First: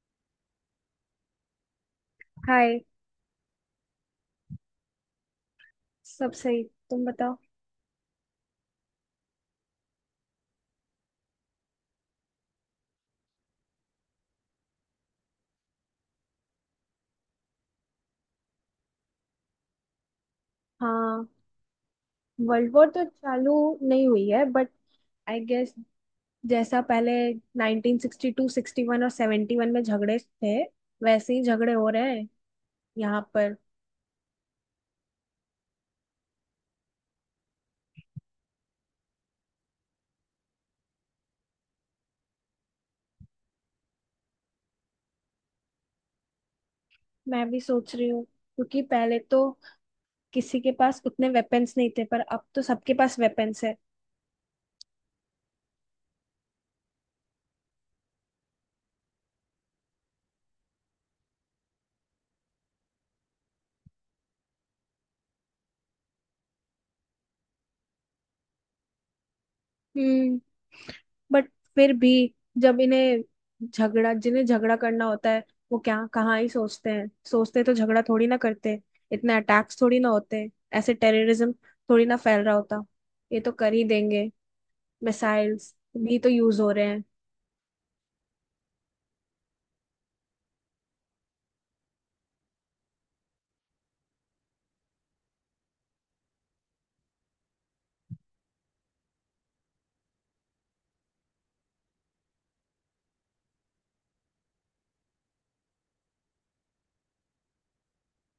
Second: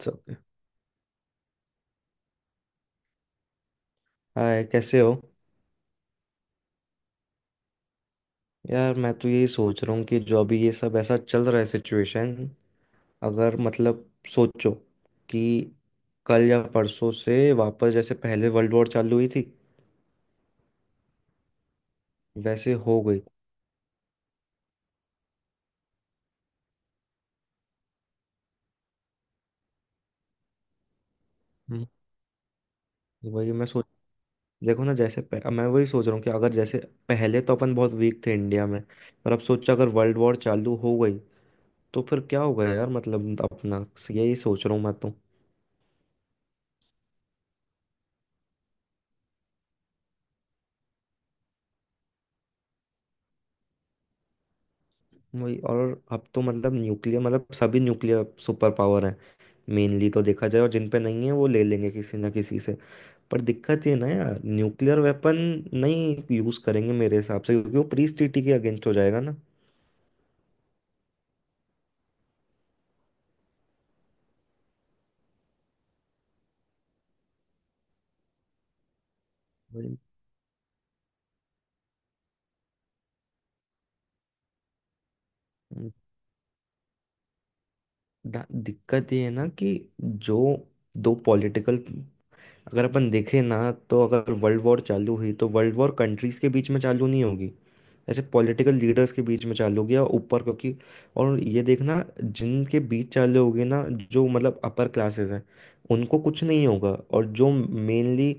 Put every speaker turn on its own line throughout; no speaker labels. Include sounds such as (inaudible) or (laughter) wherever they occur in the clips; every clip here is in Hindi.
सब।
हाय।
हाय कैसे हो।
सब सही। तुम बताओ।
यार मैं तो यही सोच रहा हूँ कि जो अभी ये सब ऐसा चल रहा है सिचुएशन। अगर मतलब सोचो कि कल या परसों से वापस जैसे पहले वर्ल्ड वॉर चालू हुई थी
हाँ, वर्ल्ड
वैसे
वॉर
हो
तो
गई।
चालू नहीं हुई है, बट आई गेस जैसा पहले 1962, 61 और 71 में झगड़े थे, वैसे ही झगड़े
हम्म।
हो रहे हैं यहाँ
वही
पर।
मैं सोच, देखो ना जैसे मैं वही सोच रहा हूँ कि अगर जैसे पहले तो अपन बहुत वीक थे इंडिया में, पर अब सोचो अगर वर्ल्ड वॉर चालू हो गई तो फिर क्या होगा यार मतलब अपना। यही सोच रहा हूँ मैं तो।
मैं भी सोच रही हूँ, क्योंकि पहले तो किसी के पास उतने वेपन्स नहीं थे, पर अब तो सबके पास वेपन्स है।
वही, और अब तो मतलब न्यूक्लियर, मतलब सभी न्यूक्लियर सुपर पावर हैं मेनली, तो देखा जाए। और जिन पे नहीं है वो ले लेंगे किसी ना किसी से। पर दिक्कत ये ना यार, न्यूक्लियर वेपन नहीं यूज करेंगे मेरे हिसाब से, क्योंकि वो प्री ट्रीटी के अगेंस्ट हो जाएगा ना।
हम्म। बट फिर भी जब इन्हें झगड़ा, जिन्हें झगड़ा करना होता है वो क्या कहाँ ही सोचते हैं? सोचते तो झगड़ा थोड़ी ना करते। इतने अटैक्स थोड़ी
वही।
ना होते, ऐसे टेररिज्म थोड़ी ना फैल रहा होता। ये तो कर ही देंगे। मिसाइल्स
उम,
भी तो यूज हो रहे हैं।
दिक्कत ये है ना कि जो दो पॉलिटिकल, अगर अपन देखें ना, तो अगर वर्ल्ड वॉर चालू हुई तो वर्ल्ड वॉर कंट्रीज के बीच में चालू नहीं होगी, ऐसे पॉलिटिकल लीडर्स के बीच में चालू हो गया ऊपर। क्योंकि और ये देखना जिनके बीच चालू हो गए ना, जो मतलब अपर क्लासेस हैं, उनको कुछ नहीं होगा। और जो मेनली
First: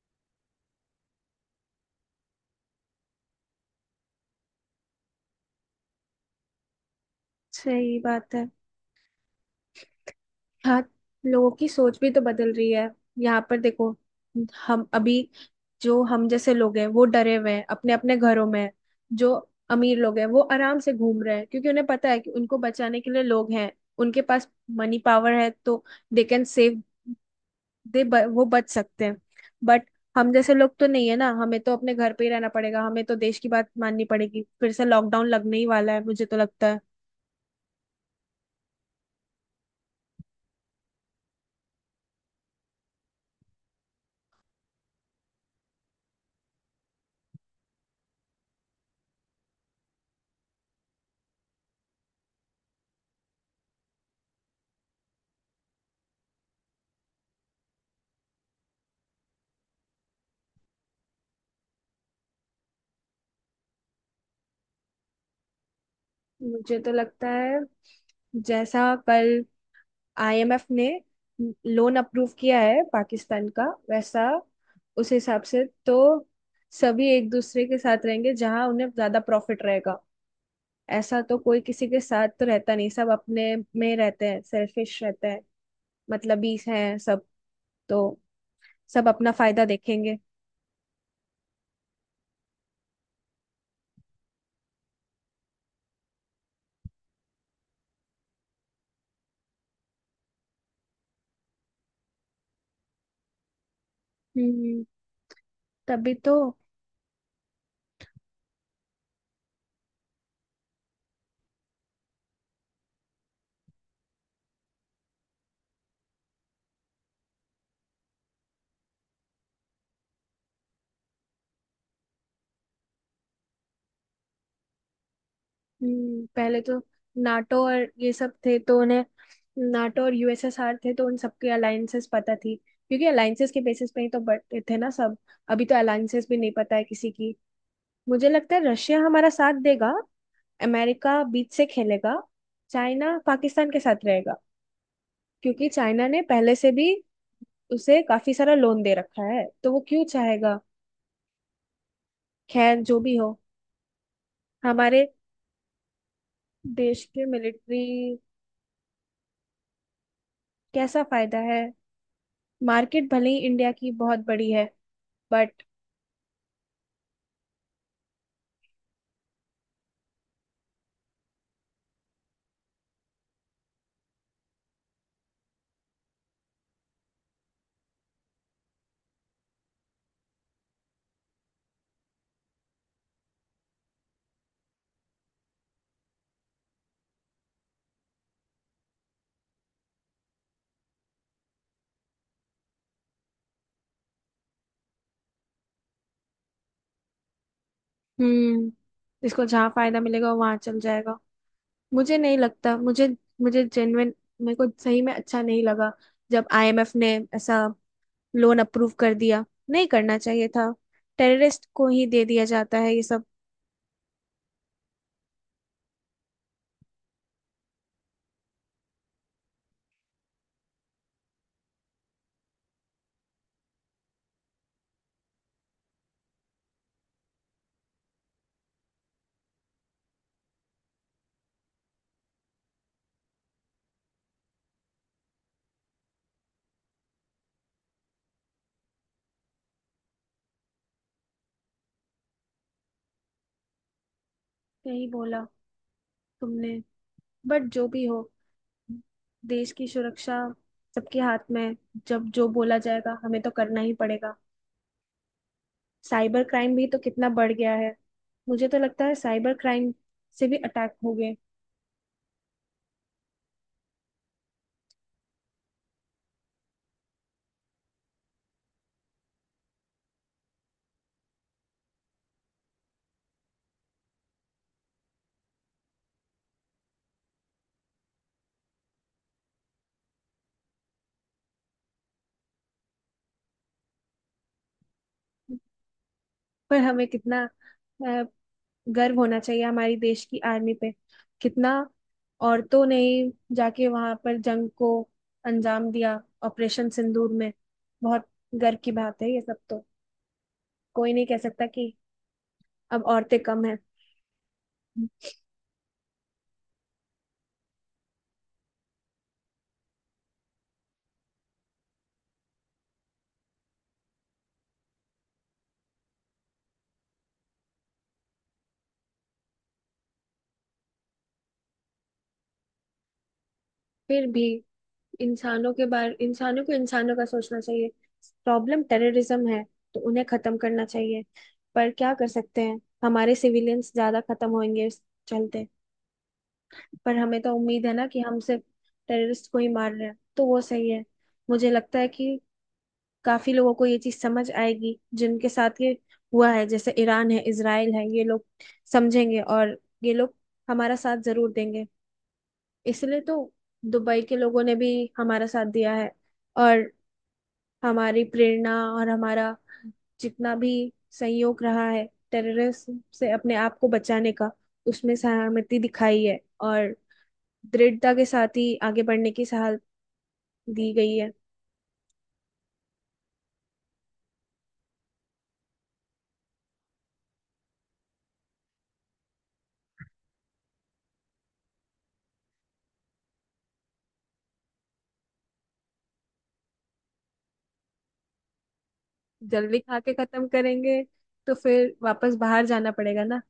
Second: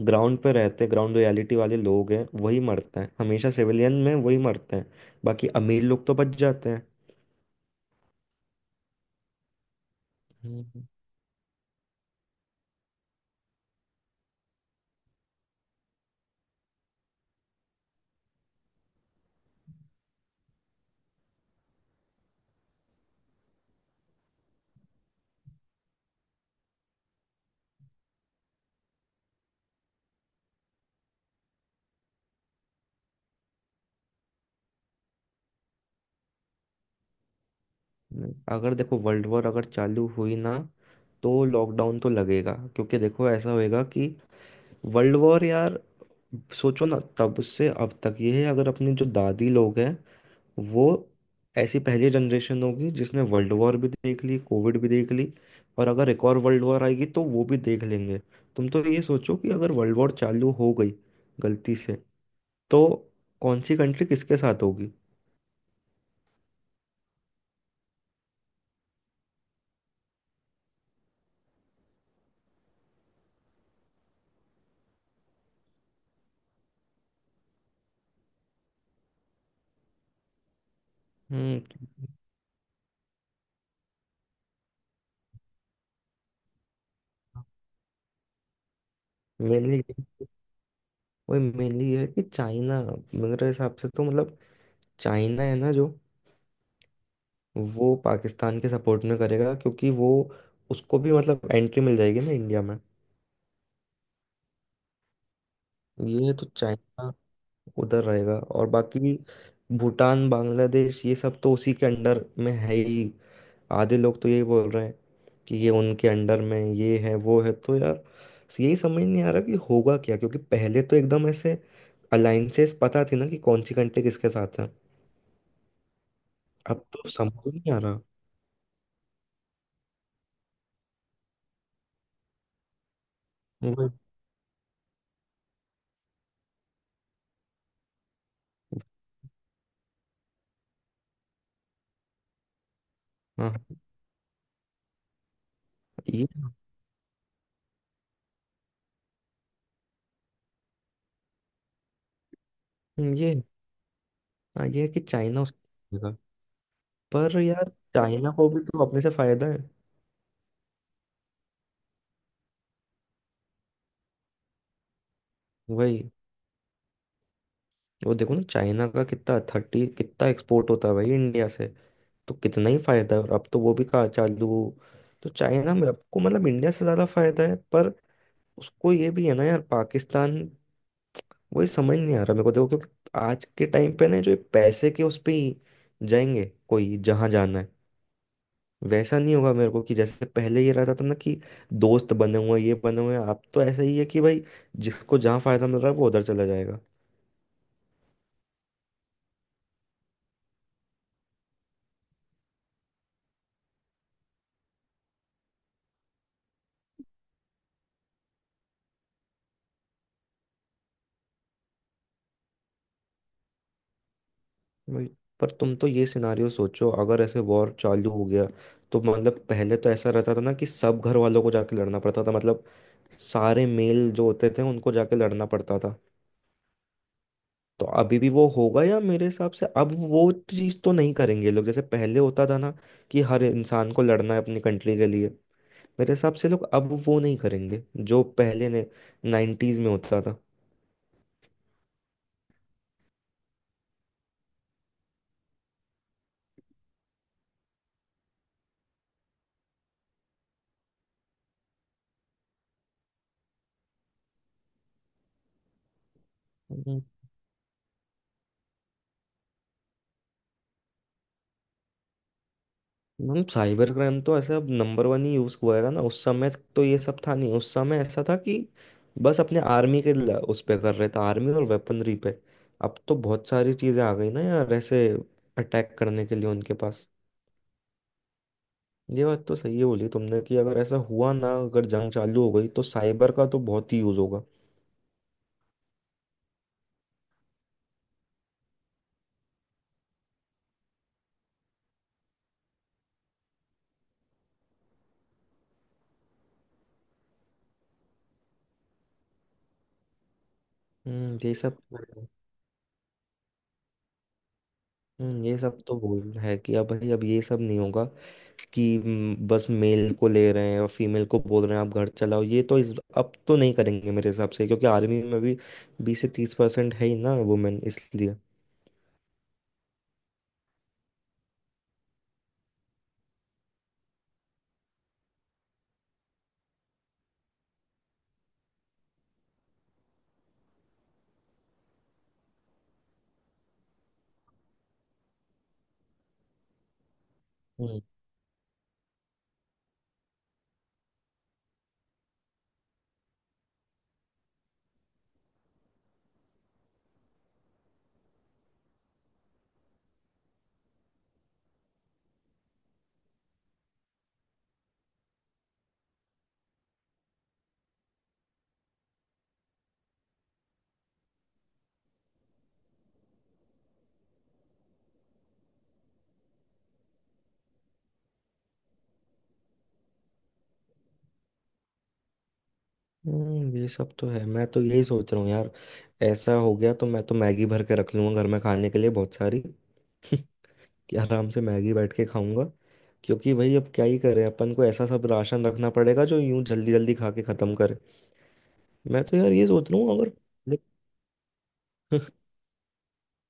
ग्राउंड पे रहते हैं, ग्राउंड रियलिटी वाले लोग हैं, वही मरते हैं हमेशा। सिविलियन में वही मरते हैं, बाकी अमीर लोग तो बच जाते हैं।
सही बात है। हाँ,
हम्म।
लोगों की सोच भी तो बदल रही है। यहाँ पर देखो, हम अभी, जो हम जैसे लोग हैं वो डरे हुए हैं, अपने अपने घरों में हैं। जो अमीर लोग हैं वो आराम से घूम रहे हैं, क्योंकि उन्हें पता है कि उनको बचाने के लिए लोग हैं उनके पास, मनी पावर है, तो दे कैन सेव दे, वो बच सकते हैं। बट हम जैसे लोग तो नहीं है ना, हमें तो अपने घर पे ही रहना पड़ेगा, हमें तो देश की बात माननी पड़ेगी। फिर से लॉकडाउन लगने ही वाला है मुझे तो लगता है।
नहीं, अगर देखो वर्ल्ड वॉर अगर चालू हुई ना, तो लॉकडाउन तो लगेगा। क्योंकि देखो, ऐसा होएगा कि वर्ल्ड वॉर यार, सोचो ना तब से अब तक ये है। अगर अपने जो दादी लोग हैं, वो ऐसी पहली जनरेशन होगी जिसने वर्ल्ड वॉर भी देख ली, कोविड भी देख ली, और अगर एक और वर्ल्ड वॉर आएगी तो वो भी देख लेंगे। तुम तो ये सोचो कि अगर वर्ल्ड वॉर चालू हो गई गलती से, तो कौन सी कंट्री किसके साथ होगी।
मुझे तो लगता है जैसा कल आईएमएफ ने लोन अप्रूव किया है पाकिस्तान का, वैसा उस हिसाब से तो सभी एक दूसरे के साथ रहेंगे जहां उन्हें ज्यादा प्रॉफिट रहेगा। ऐसा तो कोई किसी के
हम्म।
साथ तो रहता नहीं, सब अपने में रहते हैं, सेल्फिश रहते हैं। मतलब 20 हैं सब, तो सब अपना फायदा
मेनली,
देखेंगे।
वही मेनली ये है कि चाइना, मेरे हिसाब से तो मतलब चाइना है ना जो, वो पाकिस्तान के सपोर्ट में करेगा, क्योंकि वो, उसको भी मतलब एंट्री मिल जाएगी ना इंडिया में।
हम्म, तभी
ये
तो।
तो चाइना उधर रहेगा, और बाकी भूटान, बांग्लादेश ये सब तो उसी के अंडर में है ही। आधे लोग तो यही बोल रहे हैं कि ये उनके अंडर में, ये है वो है, तो यार यही समझ नहीं आ रहा कि होगा क्या। क्योंकि पहले तो एकदम ऐसे अलाइंसेस पता थी ना कि कौन सी कंट्री किसके साथ है,
पहले तो
अब तो समझ ही
नाटो
नहीं आ
और
रहा।
ये सब थे तो उन्हें, नाटो और यूएसएसआर थे तो उन सबके अलायंसेस पता थी, क्योंकि अलायंसेस के बेसिस
वही-
पे ही तो बटे थे ना सब। अभी तो अलायंसेस भी नहीं पता है किसी की। मुझे लगता है रशिया हमारा साथ देगा, अमेरिका बीच से खेलेगा, चाइना पाकिस्तान
हाँ,
के साथ रहेगा, क्योंकि चाइना ने
ये
पहले से भी उसे काफी सारा लोन दे रखा है, तो वो क्यों चाहेगा। खैर जो भी हो,
ये हाँ, ये है कि
हमारे
चाइना उसको देगा।
देश के
पर यार
मिलिट्री।
चाइना को भी तो अपने से फायदा है।
कैसा फायदा है? मार्केट भले ही इंडिया की बहुत बड़ी है, बट।
वही, वो देखो ना चाइना का कितना थर्टी कितना एक्सपोर्ट होता है भाई इंडिया से, तो कितना ही फायदा है। और अब तो वो भी कहा चालू, तो चाइना में आपको मतलब इंडिया से ज्यादा फायदा है। पर उसको ये भी है ना यार, पाकिस्तान, वही समझ नहीं आ रहा मेरे को देखो। क्योंकि आज के टाइम पे ना, जो ये पैसे के उस पे ही जाएंगे, कोई जहां जाना है वैसा नहीं होगा। मेरे को कि जैसे पहले ये रहता था ना कि दोस्त बने हुए हैं, ये बने हुए हैं। अब तो ऐसा ही है कि भाई जिसको जहाँ फायदा मिल रहा है, वो उधर चला जाएगा।
हम्म। इसको जहाँ फायदा मिलेगा वो वहां चल जाएगा। मुझे नहीं लगता। मुझे मुझे जेन्युइन, मेरे को सही में अच्छा नहीं लगा जब आईएमएफ ने ऐसा लोन अप्रूव कर दिया। नहीं करना चाहिए था, टेररिस्ट को ही दे दिया जाता है ये सब।
वही। पर तुम तो ये सिनारियो सोचो, अगर ऐसे वॉर चालू हो गया, तो मतलब पहले तो ऐसा रहता था ना कि सब घर वालों को जाके लड़ना पड़ता था, मतलब सारे मेल जो होते थे उनको जाके लड़ना पड़ता था। तो अभी भी वो होगा, या मेरे हिसाब से अब वो चीज़ तो नहीं करेंगे ये लोग, जैसे पहले होता था ना कि हर इंसान को लड़ना है अपनी कंट्री के लिए। मेरे हिसाब से लोग अब वो नहीं करेंगे, जो पहले ने नाइन्टीज में होता
नहीं बोला तुमने। बट जो भी हो, देश की सुरक्षा सबके हाथ में है। जब जो बोला जाएगा हमें तो करना ही पड़ेगा। साइबर क्राइम भी तो
था।
कितना बढ़ गया है। मुझे तो लगता है साइबर क्राइम से भी अटैक हो गए।
मैम, साइबर क्राइम तो ऐसा अब नंबर वन ही यूज हुआ है ना। उस समय तो ये सब था नहीं। उस समय ऐसा था कि बस अपने आर्मी के उस पे कर रहे थे, आर्मी और वेपनरी पे। अब तो बहुत सारी चीजें आ गई ना यार, ऐसे अटैक करने के लिए उनके पास। ये बात तो सही है बोली तुमने कि अगर ऐसा हुआ ना, अगर जंग चालू हो गई, तो साइबर का तो बहुत ही यूज होगा।
पर हमें कितना अ, गर्व होना चाहिए हमारी देश की आर्मी पे। कितना औरतों ने ही जाके वहां पर जंग को अंजाम दिया ऑपरेशन सिंदूर में। बहुत गर्व की बात है ये सब तो। कोई नहीं कह
हम्म, ये
सकता
सब।
कि अब औरतें कम है।
ये सब तो भूल है कि अब भाई अब ये सब नहीं होगा कि बस मेल को ले रहे हैं और फीमेल को बोल रहे हैं आप घर चलाओ। ये तो इस, अब तो नहीं करेंगे मेरे हिसाब से, क्योंकि आर्मी में भी 20 से 30% है ही ना वुमेन, इसलिए।
फिर भी इंसानों के बारे, इंसानों को इंसानों का सोचना चाहिए। प्रॉब्लम टेररिज्म है, तो उन्हें खत्म करना चाहिए। पर क्या कर सकते हैं, हमारे सिविलियंस ज्यादा खत्म होंगे इस चलते। पर हमें तो उम्मीद है
हम्म।
ना कि हम सिर्फ टेररिस्ट को ही मार रहे हैं, तो वो सही है। मुझे लगता है कि काफी लोगों को ये चीज समझ आएगी, जिनके साथ ये हुआ है, जैसे ईरान है, इसराइल है, ये लोग समझेंगे और ये लोग हमारा साथ जरूर देंगे। इसलिए तो दुबई के लोगों ने भी हमारा साथ दिया है, और हमारी प्रेरणा और हमारा जितना भी संयोग रहा है टेररिस्ट से अपने आप को बचाने का, उसमें सहमति दिखाई है और दृढ़ता के साथ ही आगे बढ़ने की सलाह दी गई है।
ये सब तो है। मैं तो यही सोच रहा हूँ यार, ऐसा हो गया तो मैं तो मैगी भर के रख लूंगा घर में खाने के लिए, बहुत सारी। (laughs) कि आराम से मैगी बैठ के खाऊंगा। क्योंकि भाई अब क्या ही करें, अपन को ऐसा सब राशन रखना पड़ेगा जो यूं जल्दी जल्दी खा के खत्म करे। मैं तो यार ये
जल्दी
सोच
खा
रहा हूँ
के
अगर,
खत्म करेंगे तो फिर वापस
(laughs)
बाहर जाना पड़ेगा ना।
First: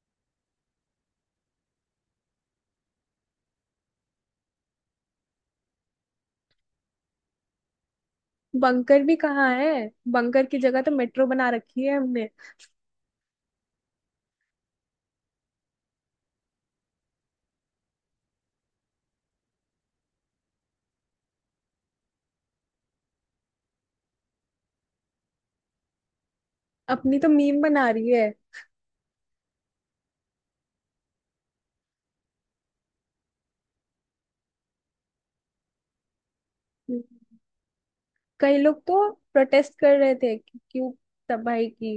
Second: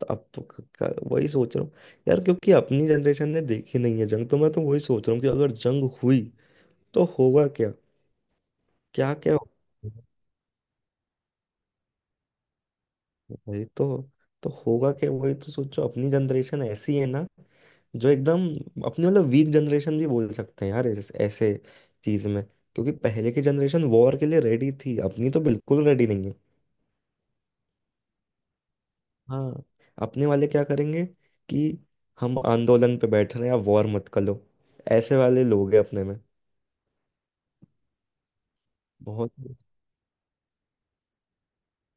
तो अब तो वही सोच रहा हूँ यार, क्योंकि अपनी जनरेशन ने देखी नहीं है जंग, तो मैं तो वही सोच रहा हूँ कि अगर जंग हुई तो होगा क्या।
बंकर
क्या
भी
क्या।
कहाँ है?
(laughs)
बंकर की जगह तो मेट्रो बना रखी है हमने।
वही तो होगा क्या। वही तो सोचो, अपनी जनरेशन ऐसी है ना जो एकदम अपनी मतलब वीक जनरेशन भी बोल सकते हैं यार, ऐसे चीज में, क्योंकि पहले की जनरेशन वॉर के लिए रेडी थी, अपनी तो बिल्कुल रेडी नहीं है।
अपनी तो मीम बना रही है।
हाँ, अपने वाले क्या करेंगे कि हम आंदोलन पे बैठ रहे हैं आप वॉर मत करो, ऐसे वाले लोग हैं अपने में।
कई लोग तो
बहुत।
प्रोटेस्ट कर रहे थे कि क्यों तबाही की।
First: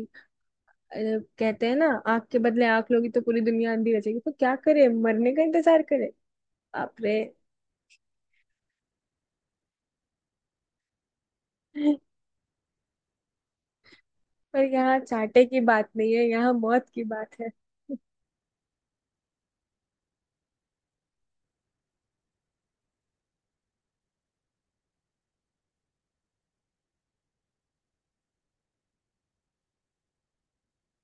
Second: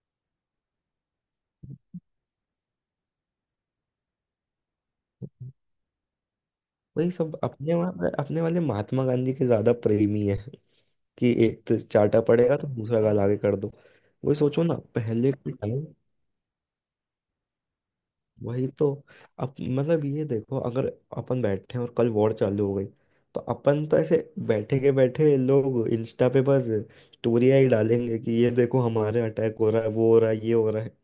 अरे, कहते हैं ना आंख के बदले आंख लोगी तो पूरी दुनिया अंधी रचेगी, तो क्या करे, मरने का इंतजार करे? बाप
वही,
रे।
सब अपने वहाँ अपने वाले महात्मा गांधी के ज्यादा प्रेमी है कि एक तो चाटा पड़ेगा तो दूसरा गाल आगे कर दो। वही
पर
सोचो ना
यहाँ
पहले
चाटे
के
की
टाइम।
बात नहीं है, यहाँ मौत की बात है।
वही तो, अब मतलब ये देखो, अगर अपन बैठे हैं और कल वॉर चालू हो गई, तो अपन तो ऐसे बैठे के बैठे लोग इंस्टा पे बस स्टोरियाँ ही डालेंगे कि ये देखो हमारे अटैक हो रहा है, वो हो रहा है, ये हो रहा है।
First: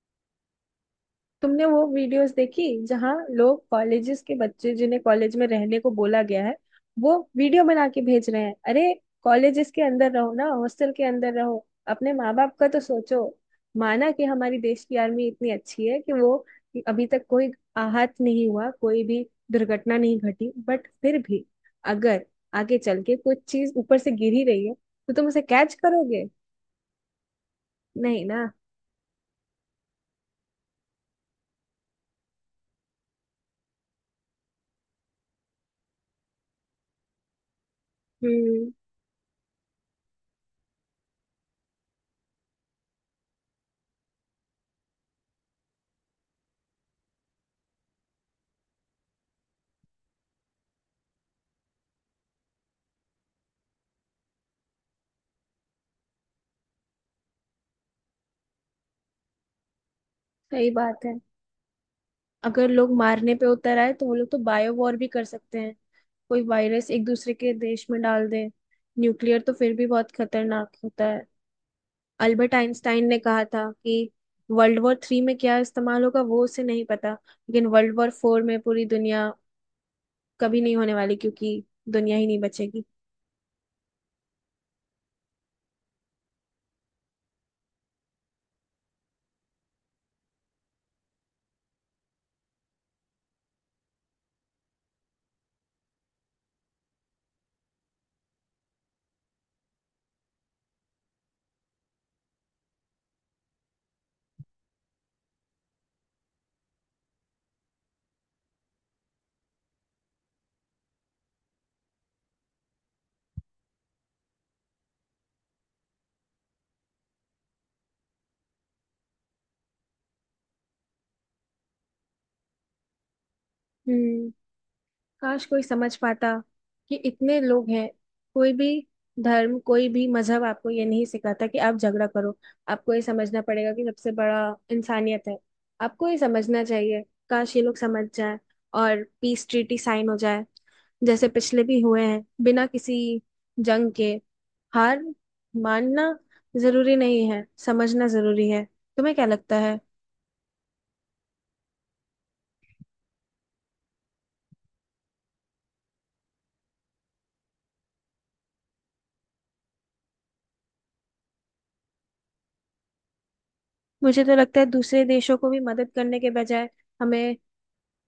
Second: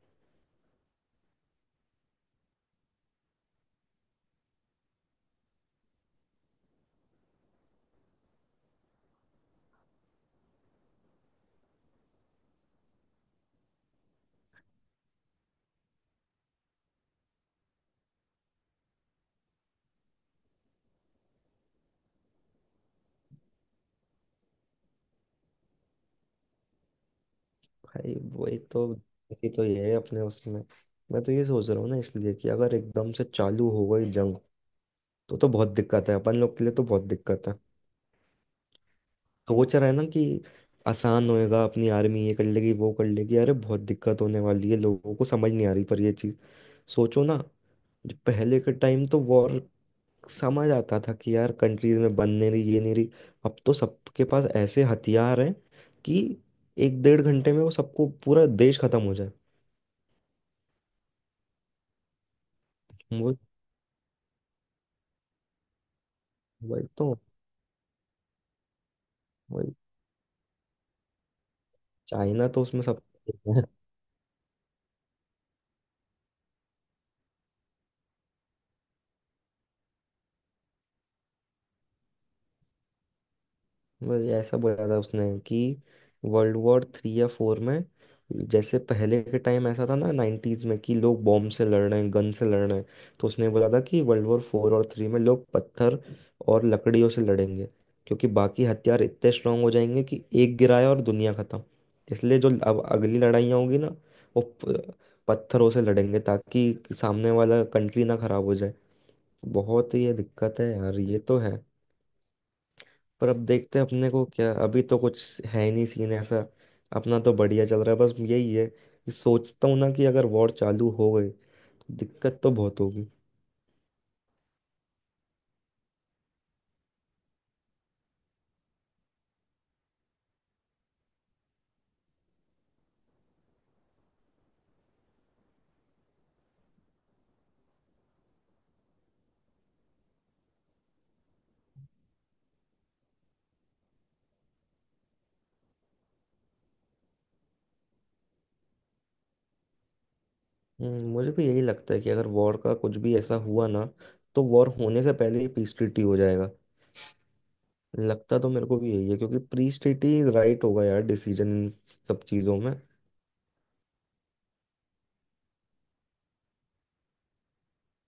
तुमने वो वीडियोस देखी जहां लोग, कॉलेजेस के बच्चे जिन्हें कॉलेज में रहने को बोला गया है वो वीडियो बना के भेज रहे हैं? अरे, कॉलेजेस के अंदर रहो ना, हॉस्टल के अंदर रहो, अपने माँ बाप का तो सोचो। माना कि हमारी देश की आर्मी इतनी अच्छी है कि वो अभी तक, कोई आहत नहीं हुआ, कोई भी दुर्घटना नहीं घटी, बट फिर भी अगर आगे चल के कुछ चीज ऊपर से गिर ही रही है तो तुम उसे कैच करोगे?
भाई
नहीं ना।
वही तो, ये तो ये है अपने उसमें। मैं तो ये सोच रहा हूँ ना इसलिए कि अगर एकदम से चालू हो गई जंग, तो बहुत दिक्कत है अपन लोग के लिए, तो बहुत दिक्कत है।
हम्म,
सोच रहे हैं ना कि आसान होएगा, अपनी आर्मी ये कर लेगी वो कर लेगी, अरे बहुत दिक्कत होने वाली है, लोगों को समझ नहीं आ रही पर ये चीज़। सोचो ना, जो पहले के टाइम तो वॉर समझ आता था कि यार कंट्रीज में बन नहीं रही, ये नहीं रही। अब तो सबके पास ऐसे हथियार हैं कि एक डेढ़ घंटे में वो सबको, पूरा देश खत्म हो जाए।
सही बात है। अगर लोग मारने
वो,
पे उतर आए तो वो लोग तो बायो वॉर भी कर सकते हैं, कोई
वही
वायरस एक
तो।
दूसरे के देश में डाल दे। न्यूक्लियर तो
वही
फिर भी बहुत खतरनाक होता है।
चाइना
अल्बर्ट
तो उसमें सब।
आइंस्टाइन ने कहा था
(laughs)
कि वर्ल्ड वॉर थ्री में क्या इस्तेमाल होगा वो उसे नहीं पता, लेकिन वर्ल्ड वॉर फोर में पूरी दुनिया कभी नहीं होने वाली, क्योंकि दुनिया ही नहीं बचेगी।
बस ऐसा बोला था उसने कि वर्ल्ड वॉर थ्री या फोर में, जैसे पहले के टाइम ऐसा था ना नाइन्टीज में कि लोग बॉम्ब से लड़ रहे हैं गन से लड़ रहे हैं, तो उसने बोला था कि वर्ल्ड वॉर फोर और थ्री में लोग पत्थर और लकड़ियों से लड़ेंगे, क्योंकि बाकी हथियार इतने स्ट्रांग हो जाएंगे कि एक गिराया और दुनिया खत्म। इसलिए जो अब अगली लड़ाइयाँ होंगी ना, वो पत्थरों से लड़ेंगे ताकि सामने वाला कंट्री ना खराब हो जाए। बहुत ही ये दिक्कत है यार, ये तो है। पर अब देखते हैं, अपने को क्या, अभी तो कुछ है ही नहीं सीन ऐसा। अपना तो बढ़िया चल रहा है, बस यही है कि सोचता हूँ ना कि अगर वॉर चालू हो गई तो दिक्कत तो बहुत होगी।
हम्म। काश कोई समझ पाता कि इतने लोग हैं, कोई भी धर्म, कोई भी मजहब आपको ये नहीं सिखाता कि आप झगड़ा करो। आपको ये समझना पड़ेगा कि सबसे बड़ा इंसानियत है, आपको ये समझना चाहिए। काश ये लोग समझ जाए और पीस ट्रीटी साइन हो जाए, जैसे पिछले भी हुए हैं बिना किसी जंग के। हार मानना जरूरी नहीं है, समझना जरूरी है। तुम्हें क्या लगता है?
मुझे भी यही लगता है कि अगर वॉर का कुछ भी ऐसा हुआ ना, तो वॉर होने से पहले ही पीस ट्रीटी हो जाएगा। लगता तो मेरे को भी यही है, क्योंकि पीस ट्रीटी राइट होगा यार डिसीजन इन सब चीज़ों में।
मुझे तो लगता है दूसरे देशों को भी मदद करने के बजाय हमें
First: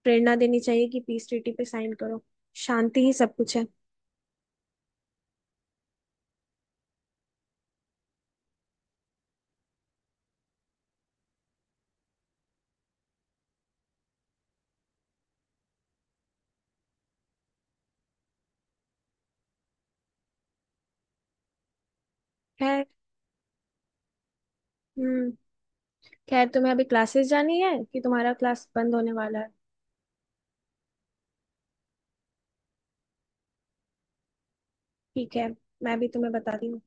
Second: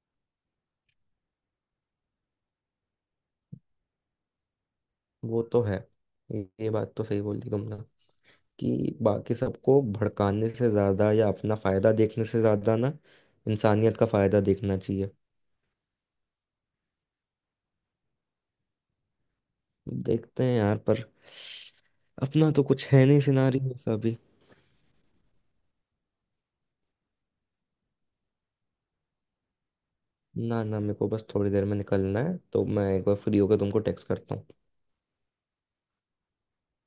प्रेरणा देनी चाहिए कि पीस ट्रीटी पे साइन करो, शांति ही सब कुछ है।
वो तो है, ये बात तो सही बोल दी तुमने, कि बाकी सबको भड़काने से ज़्यादा या अपना फ़ायदा देखने से ज़्यादा ना, इंसानियत का फ़ायदा देखना चाहिए। देखते हैं यार, पर अपना तो
खैर।
कुछ है नहीं सिनारियो ऐसा भी।
हम्म। खैर, तुम्हें अभी क्लासेस जानी है कि तुम्हारा क्लास बंद होने वाला है?
ना ना, मेरे को बस थोड़ी देर में निकलना है, तो मैं एक बार फ्री होकर तुमको टेक्स्ट करता हूँ।
ठीक है, मैं भी तुम्हें बताती हूँ।